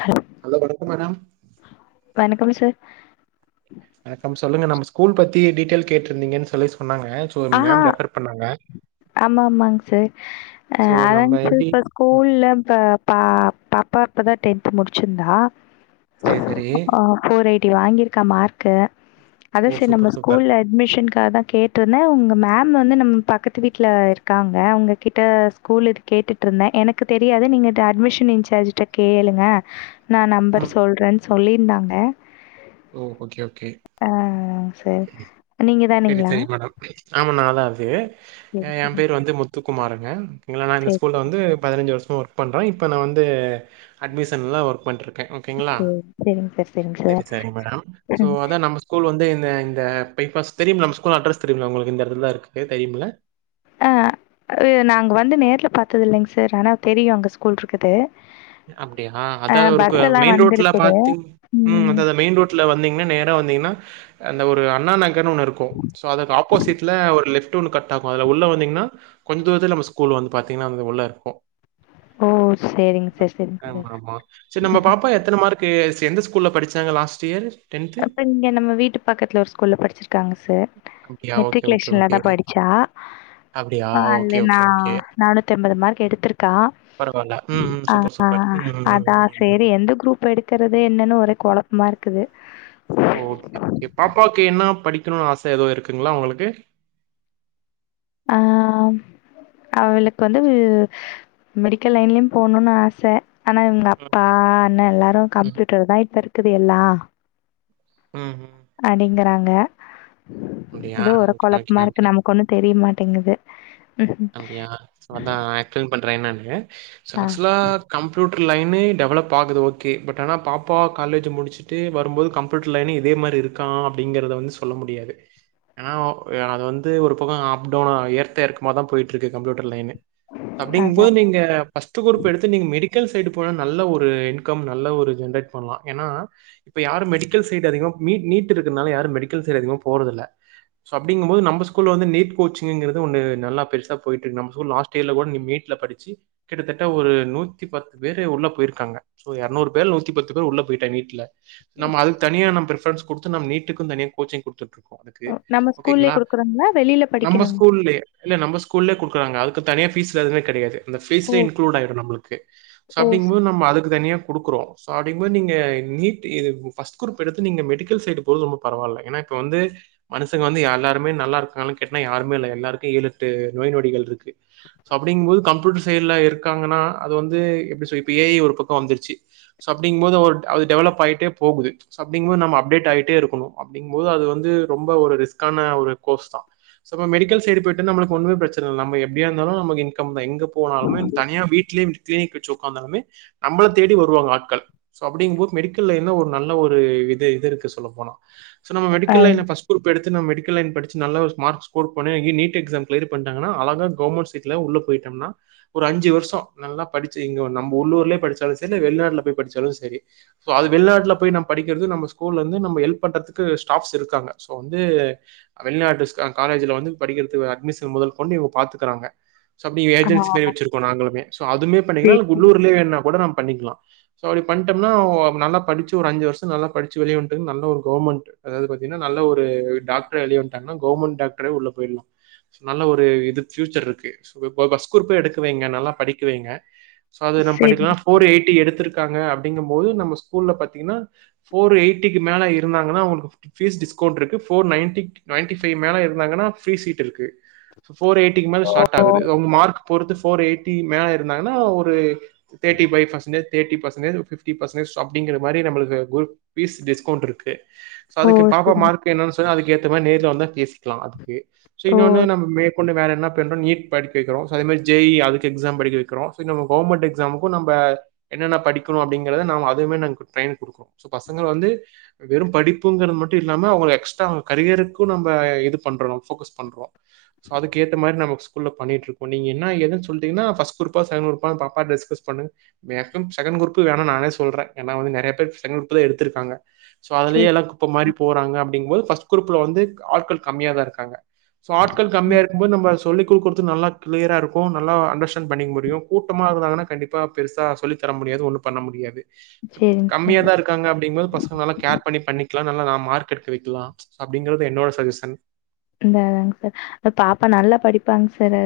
ஹ ஹலோ வணக்கொ மேடம் வணக்கம் சார் வணக்கம் சொல்லுங்க நம்ப ஸ்கூல் பத்தி டீடெய்ல் கேட்ருந்திங்கன் சொல்லி சொன்னாங்க ஸோ ஆஹா மேம் ரெஃபர் பண்ணாங்க ஆமா ஆமாங் சார் ஸோ அதாங் நம்ம எப்படி சூப்ப ஸ் ம், ஸ்கூல்ல ப பா பாப்பா இப்பதா டென்த் முடிச்சிருந்தா சரி சரி ஃபோர் எய்ட்டி வாங்கிருக்கா மார்க்கு அத ஓ சரி நம் சூப்பர் சூப்பர் ஸ்கூல்ல அட்மிஷன்காக தா கேட்ரு உங்க மேம் வந்து நம்ம பக்கத்து வீட்ல இருக்காங்க அவ்ங்க கிட்ட ஸ்கூல் இரு கேட்டுட் இருந்த எனக்கு தெரியாது நீங்க ட அட்மிஷன் இன்சார்ஜ்ட்ட கேளுங்க நா நம்பர் ம் சொல்றன் சொல்லிருந்தாங்க ஓ ஓகே ஓகே சரி. ம் நீங்க செரி தானுங்களா? செரி மேடம் ஆமா நாதா அது ஏ சரி, சரிங்க. பேரு வந்து முத்துக்குமாருங்க ங்களா நா இந்த சரி, ஸ்கூல்ல வந்து பதினஞ்சு வருஷமா ஒர்க் பண்ற இப்ப நா வந்து அட்மிஷன்ல ஒர்க் பண்ட்ருக்க ஓ செரிங் சார் செரிங் சார் சரிங் மேடம் சோ அதா நம்ப ஸ் கூல் வந்து இந்த இந்த பைபாஸ் தெரியும்ல நம்ப ஸ்கூல் அட்ரஸ் தெரியும்ல ஒங்களுக்கு இந்த எடத்துலதா இருக்கு தெரியும்ல ஆ அது நாங்க வந்து நேர்ல பாத்ததில்லைங் சார் ஆனா தெரியு அங்க ஸ்கூல் இருக்குது அப்டியா ஆ அதா அது ஒரு கோ பஸ் எல்லா மெயின் ரோட்ல வந்திருக்குது பாத்திங் ம் அதா அது மெயின் ரோட்ல வந்தீங்கனா நேரா வந்தீங்னா அந்த ஒரு அண்ணா நகர்னு ஒன்னு இருக்கு சோ அதுக் ஆப்போசிட்ல ஒரு லெஃப் டு ஒன்னு கட் ஆகு அதுல உள்ள வந்தீங்னா கொஞ்ச இதுல நம்ம ஸ்கூல் வந்து பாத்தீங்னா உள்ள இருக்கு ஓ செரிங்க சார் சேரிங்க ஆமா சார் ஆமா செரி நம்ப பாப்பா எத்தன மார்க்கு எஸ் எந்த ஸ்கூல்ல படிச்சாங்க லாஸ்ட் இயர் அப்ப நீங்க நம்ம வீட்டு பக்கத்ல ஒரு ஸ்கூல்ல படிச்சிருக்காங்க சார் அப்டியா? ஓகே, ஓகே, மெட்ரிகுலேஷன்லதா ஓகே. படிச்சா அப்டியா? ஆ ஓகே, அல்லெ நா ஓகே, ஓகே. நானூத்தி அம்பது மார்க் எடுத்திருக்கா பரவால்ல. ம், ம். அ சூப்பர், ஆ சூப்பர். ம், ம், ம், அதா ம், ம். செரி எந்த குரூப் எடுக்கறது என்னன் ஒரே கொழப்பமா இருக்குது ஓ ஓகே ஓகே பாப்பாக்கு என்ன படிக்கணூனு ஆச எதோ இருக்குங்களா அவ்ங்களுக்கு ஆ அவளுக் வந்து மெடிக்கல் லைன்லயு போணூன் ஆச ஆனா இவ்ங்க ம், அப்பா ம், அண்ண எல்லாரு ம், கம்ப்யூட்டர்தா இப்ப இருக்குது எல்லா ம் ஹூ அப்டிங்கறாங்க அப்டியா ஓகே ஓகே ஓகே ஒன்னு தெரிய மாட்டேங்குது ம்ஹ்ம். அப்டியா சோ அதா எக்ஸ்பிளைன் பண்ற என்னானு சோ ஆ ஆக்சுவலா கம்ப்யூட்டர் லைனு டெவலப் ஆகுது ஓகே பட் ஆனா பாப்பா காலேஜ் முடிச்சுட்டு வரும்போது கம்ப் யூட்டர் லைனு இதே மாரி இருக்கா அப்டிங்கறத வந்து சொல்ல முடியாது ஏனா ஒ அது வந்து ஒரு பக்கொ அப் டவுனா ஏத்த ஏறக்கமா தா போயிட்டு இருக்கு கம்ப்யூட்டர் லைனு அப்டிங் போது அதான். நீங்க பஸ்ட் குரூப் எடுத்து நீங்க மெடிக் கல் சைடு போனா நல்ல ஒரு இன்கம் நல்ல ஒரு ஜென்ரேட் பண்ணலாம் ஏன்னா இப்ப யாரும் மெடிக்கல் சைடு அதிகம் நீ நீட்டு இருக்றனால யாரும் மெடிக்கல் சைட் அதிகமா போறதுல்ல சோ அப்டி இங்கும் போது நம்ம ஸ்கூல் வந்து நீட்டு கோச்சிங்குறது ஒன்னு நல்லா போய் நல்லா போயிட்டு இருக்கு நம்ம ஸ்கூல் லாஸ்ட் இயர்ல கூட நீ நீீட்ல படிச்சு கிட்டத்தட்ட ஒரு நூத்தி பத்து பேரு உள்ள போயிருக்காங்க இப்ப இருநூறு பேர் நூத்தி பத்து பேர் உள்ள போயிட்டான் நீட்ல நம்ம அதுக்கு தனியா நம்ம பிரிஃப்ரஸ் கொடுத்து நம்ம நீட்டுக்கும் தனியா கோச்சிங் கொடுத்துட்டு அதுக்கு ஓ, நம்ம ஸ்கூல்லயே ஓகேங்களா குடுக்குறோங்களா? வெளில நம்ம படிக்கணும். ஸ்கூல்லே இல்ல நம்ம ஸ்கூல்ல கொடுக்குறங்க அதுக்கு தனியா ஃபீஸ் சார்ஜ் எல்லாம் கிடையாது அந்த ஓ! ஃபீஸ்ல இன்க்ளூட் ஆயிடும் நம்மளுகோ ஓ! அப்படிங்கும் சரி. போது நம்ம அதுக்கு தனியா கொடுக்குறோம் சோ அப்டிங்கபோது நீங்க நீட் இது ஃபர்ஸ்ட் குரூப் எடுத்து நீங்க மெடிக்கல் சைடு போறது ரொம்ப பரவாயில்ல ஏன்னா இப்ப வந்து மனசுங்க வந்து எல்லாருமே நல்லா இருக்காங்க கேட்னா யாருமே இல்ல எல்லாருக்கும் ஏமு எட்டு நோய் நொடிகள் இருக்கு சோ அப்டிங்கு போது கம்ப்யூட்டர் செயல்ல இருக்காங்கன்னா அது வந்து எப்படி இப்ப ஏ ஐ ஒரு பக்கம் வந்துருச்சு சோ அப்படிங்கு போது ஒரு அது டெவலப் ஆயிட்டே போகுது அப்படி இருக்கும்போது நம்ம அப்டேட் ஆகிட்டே இருக்கணும் அப்படிங்கும் போது அது வந்து ரொம்ப ஒரு ரிஸ்கான ஒரு கோர்ஸ் தான் சப்ப மெடிக்கல் சைடு போயிட்டு நம்மளுக்கு ஒன்னும் பிர சேரி எப்டியா இருந்தாலும் நமக்கு இன்கம் தான் எங்க போனாலுமே தனியா வீட்லயே கிளினிக் வச்சோ வந்தாலுமே நம்மள தேடி வருவாங்க ஆட்கள் சோ அப்படிங்கும்போது மெடிக்கல்ல என்ன ஒரு நல்ல ஒரு இது இது இருக்கு சொல்ல போன சோ நம்ம ஆ மெடிக்கல்ல ஃபஸ்ட் குருப் எடுத்து மெடிக்கல் லைன் படிச்சு நல்ல ஒரு மார்க் ஸ்கோர் பண்ணி நீ நீட் எக்ஸாம் கிளியர் பண்ணிட்டாங்கன்னா அழகா கவர்மெண்ட் சீட்ல உள்ள போயிட்டோம்ன்னா ஒரு அஞ்சு வருஷம் நல்லா படிச்சு இங்க நம்ம உள்ளூர்ல படிச்சாலும் சேரி இல்ல வெளிநாட்டுல போயி படிச்சாலும் சேரி சோ அது வெளிநாட்டுல போயி நம்ம படிக்கிறது நம்ம ஸ்கூல்ல வந்து நம்ம ஹெல்ப் பண்றதுக்கு ஸ்டாப்ஸ் இருக்காங்க சோ வந்து வெளிநாட்டு காலேஜ்ல வந்து படிக்கிறதுக்கு அட்மிஷன் முதல் கொண்டு இவங்க பார்த்துக்கிறாங்க சோ அப்டியே ஆ ஏஜென்சி மாரி வச்சிருக்கோ நாங்களும சோ அதுமே பண்ணிக்கல சரி, இல்ல உள்ளூர்லயே வேன கூட நமம் பண்ணிக்கலாம் சோ அப்டி பன்னிட்டேம்ன்னா நல்லா படிச்சு ஒரு அஞ்சு வருஷம் நல்லா படிச்ச வெளிய வந்துட்டு நல்ல ஒரு கவர்மெண்ட் அதாவது பார்த்தீங்கன்னா நல்ல ஒரு டாக்டர் அழிய மாட்டங்கன்னா கவுவர்மெண்ட டாக்டர்ரே உள்ள போயிடலாம் நல்ல ஒரு இது பியூச்சர் இருக்கு ஃபஸ்ட் குருப்ப எடுக்க வைங்க நல்லா படிக்க வைங்க சோ அது நம்ம சரிங்க. பண்ணிக்கலாம் ஃபோர் எயிட்டி எடுத்திருக்காங்க அப்படிங்கும் போது நம்ம ஸ்கூல்லல பார்த்தீங்கன்னா ஃபோர் எயிட்டிக்கு மேல இருந்தாங்கன்னா அவங்களுக்கு ஃபீஸ் டிஸ்கவுண்ட் இருக்கு ஃபோர் நைன் நைன்டிைவ் மேல இருந்தாங்கா ஃபிரி சீட் இருக்கு ஃபோர் எயிட்டிக்கு மேல ஸ்டார்ட் ஓ! ஆகுது அவுங்க மார்க் பொறுத்து ஃபோர் எய்டிட்டி மேல இருந்தாங்கன்னா ஒரு தேட்டி பைஃவ் பெஸ்ட்டன் தேர்டி ஃபெர்சன்டேஜ் ஃபிஃப்டி பர்சன்ஜ் அப்படிங்க மாரி நமக்கு ஃபீஸ் டிஸ்கவுண்ட் இருக்கு சோ ஓ! அதுக்கு பாப்பா சரிங்க. மார்க்கு என்னனு சொன்ன அதுக்கு ஏத்தா மாதிரி நேர்ல வந்தான் பேசிக்கலாம் அதுக்கு சோ ஓ! இன்னு ஒன்னு என்ன மேற்கொண்டு வேற என்ன பண்றோம் நீட் படிக்க வைக்கிறோம் அதே மாதிரி ஜே இ அதுக்கு எக்ஸாம் படிக்க வைக்கிறோம் நம்ம கவர்மெண்ட எக்ஸாமுக்கும் நம்ம என்னென்ன படிக்கணும் அப்படிங்கிறத நம் அதுவுமே நமக்கு ட்ரையின் கொடுக்குறோம் சோ பசங்கள் வந்து வெறும் படிப்புங்கிறது மட்டும் இல்லாம அவங்க எக்ஸ்ட்ராங்க கரியருக்கும் நம்ம இது பண்றோம் ஃபோக்கஸ் பண்றோம் சோ அதுக்கேத்த மாரி நம்ம ஸ்கூல் பண்ணி இருக்ககோம்நீ என்ன எதுன்ன சொல்லுகன்னா ஃபஸ்ட் குருப்பா சென்டு குருப்பா பாப்பா டிஸ்கஸ் பண்ணுங் மேக்கும் செகன் குருப்பு வேணும் நானே சொல்றேன் ஏன்னா வந்து நிறைய பேர் செகன் குருப் தான் எடுத்திருக்காங்க சோ சரி, அதுலய எல்லாம் குப்ப மாரி போறாங்க அப்டிங் போது ஃபர்ஸ்ட் குரூப்ல வந்து ஆட்கள் கம்மிய தான் இருக்காங்கோ சோ ஆட் கள் கம்மியா இருக்கும் போ நம்ம சொல்லி கொடுக்கது நல்லா கிளியரா இருக்கும் நல்லா அண்டர்ஸ்டாண்ட் பண்ணிக்க முடியும் கூட்டமாக இருந்தாங்கனா கண்டிப்பா பா பெருசா சொல்லி தர முடியாது ஒன்னும் பண்ண முடியாது சரிங்க சார். கம்மியா தா இருக் காங்க அப்டிங்கும்போது பசங்ள நல்லா கேர் பண்ணி பண்ணிக்கலா நல்ல மார்க்கு எடுக்க வைக்கலா அப்டிங்கிறது என்னோட ஜஷன் ங்க அ சார் எ பாப்பா நல்லா படிப்பாங்க சாரு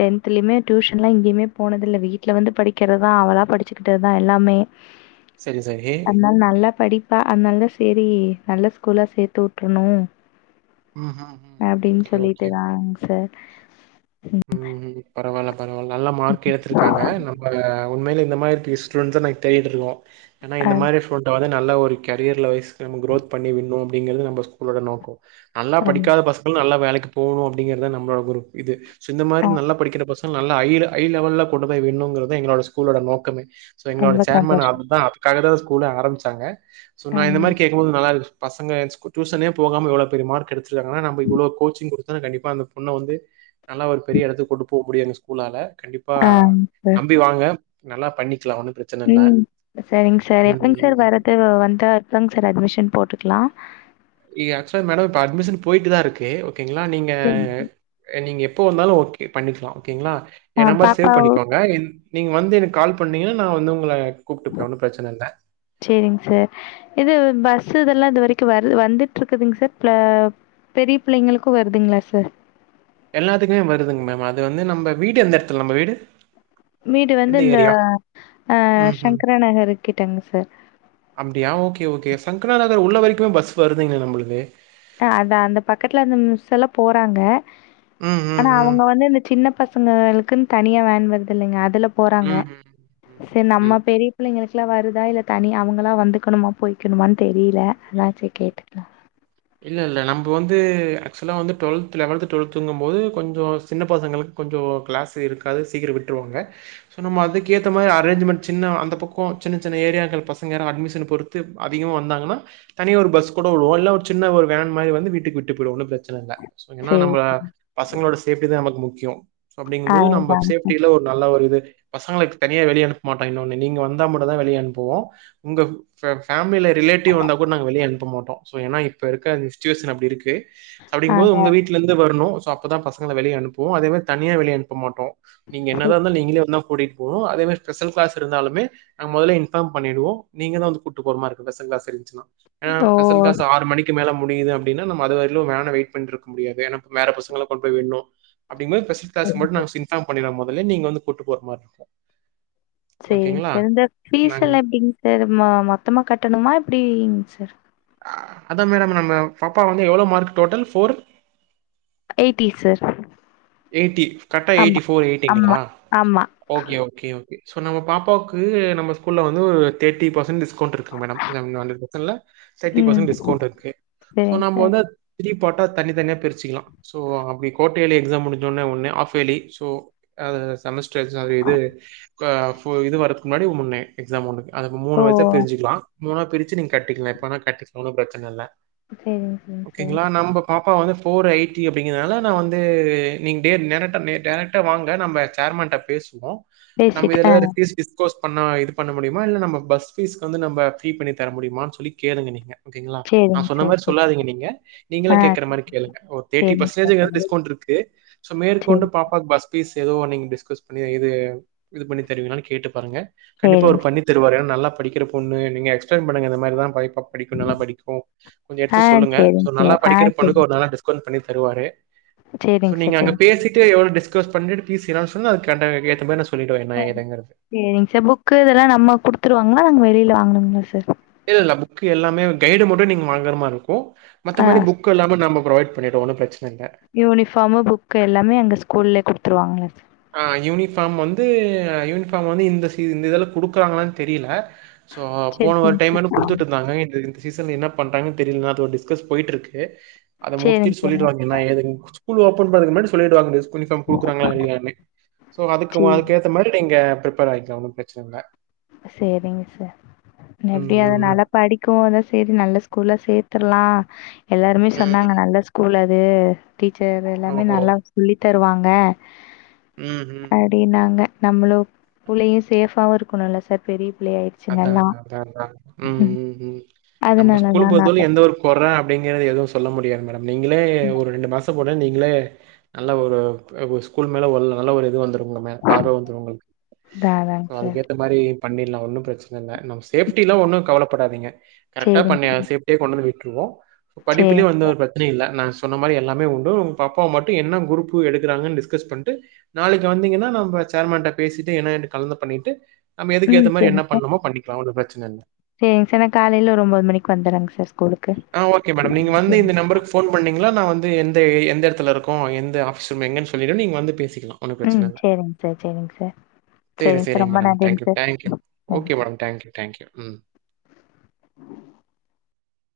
டென்த்லயுமே டியூஷன்லா எங்கையுமே போனதுல்ல வீட்ல வந்து படிக்கிறதா அவளா படிச்சுக்கிட்டதா எல்லாமே [inaudible] சரி அதனால நல்லா படிப்பா அதனாலதா சேரி நல்லா ஸ்கூல்லா சேத்து வுட்ரணு ம்ஹு அப்டின் சொல்லிட்டுதாங் சார் ம் பரவால்ல பரவால்ல நல்ல மார்க் எடுத்திருக்காங்க நம்ம உண்மைல இந்த மாரி டுவிஸ்ட் வந்து நாங்க தேடுட்ருக்கோ ஏனா அ இந்த மாரி போ ட்றாத நல்ல ஒரு கரியர்ல வய்ஸ் குரோத் பண்ணி வுட்ணு அப்டிங்கிறது நம்ப ஸ்கூலோட நோக்கோ நல்லா ரொம் படிக்காத பசங்க நல்லா வேலைக்கு போணு அப்டிங்கறதா நம்மளோட விரு இது சோ இந்த மாரி அ நல்லா படிக்கிற பச ங்கள நல்ல ஐ ஐ லெவல்ல கொண்டு போய் விடணுங்கறதா எங்களோட ஸ்கூலோட நோக்கமே சோ எங்களோட ரொம்ப சேர்மன் சந்தோஷம். அதுதா அது க்காகதா ஸ்கூலு ஆரம்புச்சாங்க சோ நா இந்த ஆமா. மாரி கே ட்டு நல்லாருகு பசங்க ஸ்கூ டியூசனே போகாம இவ்ளோ பெரிய மார்க் ச்சுவாங்கனா நம்ப இவ்ளோ கோச்சிங் குடுத்தனா கண்டிப்பா அந்த பொண்ண வந்து நல்ல ஒரு பெரியெடத்துக் கொண்டு போக முடியு எங்க ஸ் கூலால கண்டிப்பா ஆங் சார். நம்பி வாங்க நல்லா பண்ணிக்கலா ஒன்னு ப்ரச் ம் செரிங் சார் எப்போங்க சார் வர்றது வந்தா எப்பங் சார் அட்மிஷன் போட்டுக்லா ய ஆக்சுவலா மேடோ இப்ப அட்மிஷன் போயிட்டு தா இருக்கு ஓகேங்களா நீங்க சரி. அ நீங்க எப்ப வந்தாலு ஓகே பண்ணிக்லா ஓகேங்ளா ஆ எ நம்பர் சேவ் பாப்பாவ பண்ணிக்கோங்க இந் நீங் வந்து எனக் கால் பண்ணீங்கன்னா நா வந்து உங்கள கூப்ட்டுப்பே ஒன்னு பிரச்சன இல்ல செரிங் சார் இது பஸ் இதெல்லா இது வரைக்கு வரு வந்துட்டு இருக்குதுங் சார் ப பெரிய பிள்ளைங்களுக்கு வருதுங்களா சார் எல்லாத்துக்குமே வருதுங்க மேம் அது வந்து நம்ப வீடு எந்த எடத்துல நம்ப வீடு வீடு வந்து எந்த இந்த ஏரியா? அ ம்ஹ்ம். சங்கரா நகர் கிட்டங் சார் அப்டியா ஓகே ஓகே சங்கரா நகர் உள்ள வரைக்குமே பஸ் வருதுங்கே நம்பளுக்கு அ அதா அந்த பக்கத்துல அந்த மிஸ் எல்லா போறாங்க ம் ம் ஆனா ம். அவங்க வந்து இந்த சின்ன பசங்கங்களுக்குன் தனியா வேன் வருதுல்லங்க அதுல போறாங்க ம், ம். செர் ம், ம். நம்ம பெரிய பிள்ளைங்களுக்லா வருதா இல்ல தனி அவங்களா வந்துக்கணுமா போய்கணுமானு தெரில அதா சரி கேட்டுக்லா இல்லல்ல நம்ப வந்து ஆக்சுவலா வந்து டுவெல்த் லெவல்த்து டுவல்த்ங்கும்போது கொஞ்சோ சின்ன பசங்களுக் கொஞ்சோ கிளாஸ்ஸு இருக்காது சீக்கரோ விட்ருவாங்க சோ நம்ம அதுக்கு ஏத்த மாரி அரேஞ்மென்ட் சின்ன அந்த பக்கோ சின்ன சின்ன ஏரியாக்கல் பசங்க அட்மிஷன் பொறுத் து அதிகமா வந்தாங்கன்னா தனியா ஒரு பஸ் கூட வுடுவோ இல்ல ஒரு சின்ன ஒரு வேன் மாரி வந்து வீட்டுக்கு விட்டு போய்டு ஒன்னு பிரச்சன இல்ல சோ ஏனா நம்ப சேரி பசங்களோட சேஃப்டி தா நமக்கு முக்கியோ சோ அப்டிங்குபோது நம்ம அதுதாங்க சேஃப்டியில ஒரு நல்ல ஒரு இது பசங்களுக்கு தனியா வெளிய அனுப்ப மாட்டோ இன்னொன்னு நீங்க வந்தா மட்டு தா வெளிய அனுப்புவோ உங்க ஃபே ஃபேமிலில ரிலேட்டிவ் வந்தா கூட நாங்க வெளியனுப்ப மாட்டோ சோ ஏன்னா இப்ப இருக்க அந்த சுச்சுவேஷன் அப்டி இருக்கு சோ அப்டிங்போது அதா உங்க வீட்டு லருந்து வரணு சோ அப்பதா பசங்கள வெளிய அனுப்புவோ அதே மாரி தனியா வெளிய அனுப்ப மாட்டோ நீங்க சரி என்னதா இருந்தாலு நீங்களே வந்தா கூட்டிட்டு போனு அதே மாரி ஸ்பெஷல் கிளாஸ் இருந்தாலுமே நாங்க மொதல்லே இன்ஃபார்ம் பண்ணிடுவோ நீங்கதா வந்து கூட்டு போற மார்ருக்கு ஸ்பெஷல் க்ளாஸ் இருந்துச்சுன்னா ஏனா பெஷல் க்ளாஸ் ஓ ஆறு மணி இதுக்கு மேல முடில அப்டின்னா நம் அதுவரிலு வேண வெயிட் பண்ணிருக்க முடியாது வேற பசங்கள கொண்டு போய் விடணு அப்டிங்கபோது பெசில்கிளாஸ் மட்டும் நாங்க இன்பார்ம் பண்ணிறோ முதல்லே நீங்க வந்து கூட்டு போற மாரி இருக்கோ செரிங்க சார் இந்த ஃபீஸ் எல்லா எப்டிங்க சார் மொத்தமா கட்டணுமா எப்டிங் சார் அதா மேடம் நம்ம பாப்பா வந்து எவ்ளோ mark total four eighty sir eighty கரெக்டா எயிட்டி ஆமா, ஃபோர் எயிட்டிங்களா ஆமா, ஆமா. ஓகே ஓகே சோ நம்ம பாப்பாவுக்கு நம்ம ஸ்கூல்ல வந்து ஒரு தேர்ட்டி பர்சண்ட் டிஸ்கவுன்ட் இருக்கு மேடம் உங்க அதுல பிரச்சனை இல்ல தேர்ட்டி ம். பர்சன்ட் டிஸ்கவுண்ட் இருக்கு சோ சரிங்க நம்ம சார். வந்து அ த்ரீ பாட்டா தனி தனிய பிரச்சுக்கலா சோ அப்டி கோட்டேளி எக்ஸாம் முடிஞ்சோனே ஒன்னு ஆஃப் ஏலி சோ அ செமஸ்டர் எக்ஸா இது அ பு இது வரதுக்கு முன்னாடி முன்னே எக்ஸாம் ஒண்ணுருக்கு அதுக்கு மூணு ஓ! வைசா பிரிஞ்சுக்கலா மூணா பிரிச்சி நீங்க கட்டிக்கலா எப்பனா கட்டிக்கலான ஒன்னு பிரச்சன இல்ல சரிங்க, சரிங்க சார். ஓகேங்களா நம்ம பாப்பா வந்து ஃபோர் எயிட்டி அப்டிங்கிறதுனால நா வந்து நீங்க டே நேரா நே டேரக்டா வாங்க நம்ம சேர்மேண்ட பேசுவோ நம்ம பேசிட்டு இதுல ஆ எதா ஃபீஸ் கீஸ் கோர்ஸ் பண்ணா இது பண்ண முடியுமா இல்ல நம்ம பஸ் பீஸ்ச வந்து நம்ம ஃப்ரீ பண்ணி தர முடியமான்னு சொல்லி கேளுங்க நீங்க ஓகேங்களா நா சரிங்க சொன்ன சார், மாரி சரி. சொல்லாதீங்க நீங்க நீங்களா ஆ கேக்குற மாரி கேளுங்க ஒரு தேட்டி சரிங்க சார், ப்பர்சன்ட்டு சரி. டிஸ்கவுன்ருக்கு சரி, மேற்கொண்டு பா பஸ் பீஸ் எது நீங்க டிஸ்கஸ் பண்ணி இது பண்ணி தருவிங்கலானு கேட்டு பாருங்க கண்டிப்பா அவரு சரிங்க சார். பண்ணி தருவார் ஏன்னா நல்ல படிக்கிற பொன்னு நீங்க எக்ஸ்பளைன் பண்ணுங்க இந்த மாரி தா படிக்கு நல்லா படிக்கு கொஞ்சோ ஆ எடுத்து சொல்லுங்க சோ சரிங்க நல்லா சார். ஆ படிக்கிற சரி. பொண்ணுக்கு ஒரு நல்லா டிஸ்கவுண்ட் பண்ணி தருவாரு சோ சரிங்க நீங்க சார், அங்க சரிங்க. பேசிட்டு எவ்ளோ டிஸ்கஸ் பண்ணிட்டு பீஸ் எதா சொல்லுங் அது கர்டா ஏத்த மார் சொல்லிடுவே என்ன ஏதுங்கிறது சேரிங்க சார் புக்கு இதெல்லா நம்ம குடுத்துருவாங்களா நாங்க வெளில வாங்கணுங்களா சார் இல்ல இல்ல புக் எல்லாமே கைடு மட்டு நீங்க வாங்கற மார்ருக்கு ஆ மத்த மாரி புக் எல்லாம் நாம ப்ரொவைட் பண்ணிடுவோ ஒன்னு பிரச்சன இல்ல யூனிஃபார்மு புக்கு எல்லாமே அந்த ஸ்கூல்லயே குடுத்துருவாங்களா அ யூனிஃபார்ம் வந்து யூனிஃபார்ம் வந்து இந்த சி இந்த இதுல குடுக்குறாங்களானு தெரில சோ சரி, போன ஒரு டைம் சரிங்க சார். குடுத்துட்டு இருந்தாங்க இந்த சீசன் என்ன பண்றாங்கு தெரில டிஸ்கஸ் போயிட்டுருக்கு அத சரிங்க முடிச்சுட்டு சார். சொல்லிடுவாங்க என்ன ஏதுனு ஸ்கூல் ஓப்பன் பன்றதுக்கு முன்னாடி சொல்லிடுவாங்க ஸ்கூல் யூனிஃபார்ம் குடுறாங்களா இல்லயானு சோ அதுக்கு சரி. அதுக்கு ஏத்த மாரி நீங்க ப்ரிபேர் ஆயிக்கேங்க ஒன்னு ப்ரெச்சனை இல்ல சேரிங்க சார் ம், எப்டியு அத ம், ம். நல்லா படிக் க்கு அதா சேரி நல்ல ஸ்கூல்லா சேர்த்திர்லா எல்லாருமே ம், ம். சொன்னாங்க நல்ல ஸ்கூல் அது டீச்சர் எல்லாமே ஓஹோ! நல்லா சொல்லி தருவாங்க ம் ம் அப்டின்னாங்க நம்மளோ பிள்ளையு சேஃபாவு இருக்கணும்ல சார் பெரிய பிள்ளைய அதா அதா அதா அதா ம் ம் ம் நம்ம அதனால ஸ்கூல் தான் நான் பொருத்தாலு எந்த ஒரு கொற அப்டிங்கற எதுவு சொல்ல முடியாது மேடம் நீங்களே ஒரு ரெண்டு மாசோ போட்டு நீங்களே நல்ல ஒரு ஸ்கூல் மேல நல்ல ஒரு இது வந்துரு அந்த மார் பார்வ வந்துரு உங்களுக்கு அதாங்க சார். அதுக்கேத்த மாரி பண்ணிடலா ஒன்னு பிரச் பிரச்சன இல்ல நம்ம சேஃப்டில்லாம் ஒன்னு கவலப்படாதீங்க கரெக்டா சேரிங்க பண்ண சார். சேப்டியே கொண்டு வந்து விட்டுருவோ சோ படிப்பிலயு சேரிங்க. வந்து ஒரு பி பிரச்சனையு இல்ல நா சொன்ன மாரி எல்லாமே உண்டு உங்க பாப்பாவை மட்டு என்ன குரூப்பு எடுக்கிறாங்கன்னு டிஸ்கஸ் பண்ட்டு நாளைக்கு வந்தீங்கன்னா நம்ப சேர்மேன்ட்ட பேசிட்டு என்ன ஏதுன்னு கலந்து பண்ணிட்டு நம்ம எதுக்க ம் ஏத்த மாரி சேரிங்க என்ன சார். பண்ணுமோ பண்ணிக்கலா ஒன்னு பிரச்சன இல்ல சேரிங்க சர் நா காலைல ஒரு ஒம்போது மணிக்கு வந்துரங்க சர் ஸ்கூளுக் ஆ ஓகே மேடம் நீங்க வந்து இந்த நம்பருக் ஃபோன் பண்ணிங்கனா நா வந்து எந்த எந்த எடத்துலருக்கோ எந்த ஆஃபீஸ் ரூம் எங்கன் சொல்லிடுவ நீங்க வந்து பேசிக்கலா ம் சேரிங்சர் சேரிங்சர் சேரி சேரிங்க மேடம் தங்க்யூ தங்க் யூ ம். Okay madam thank you thank you ம்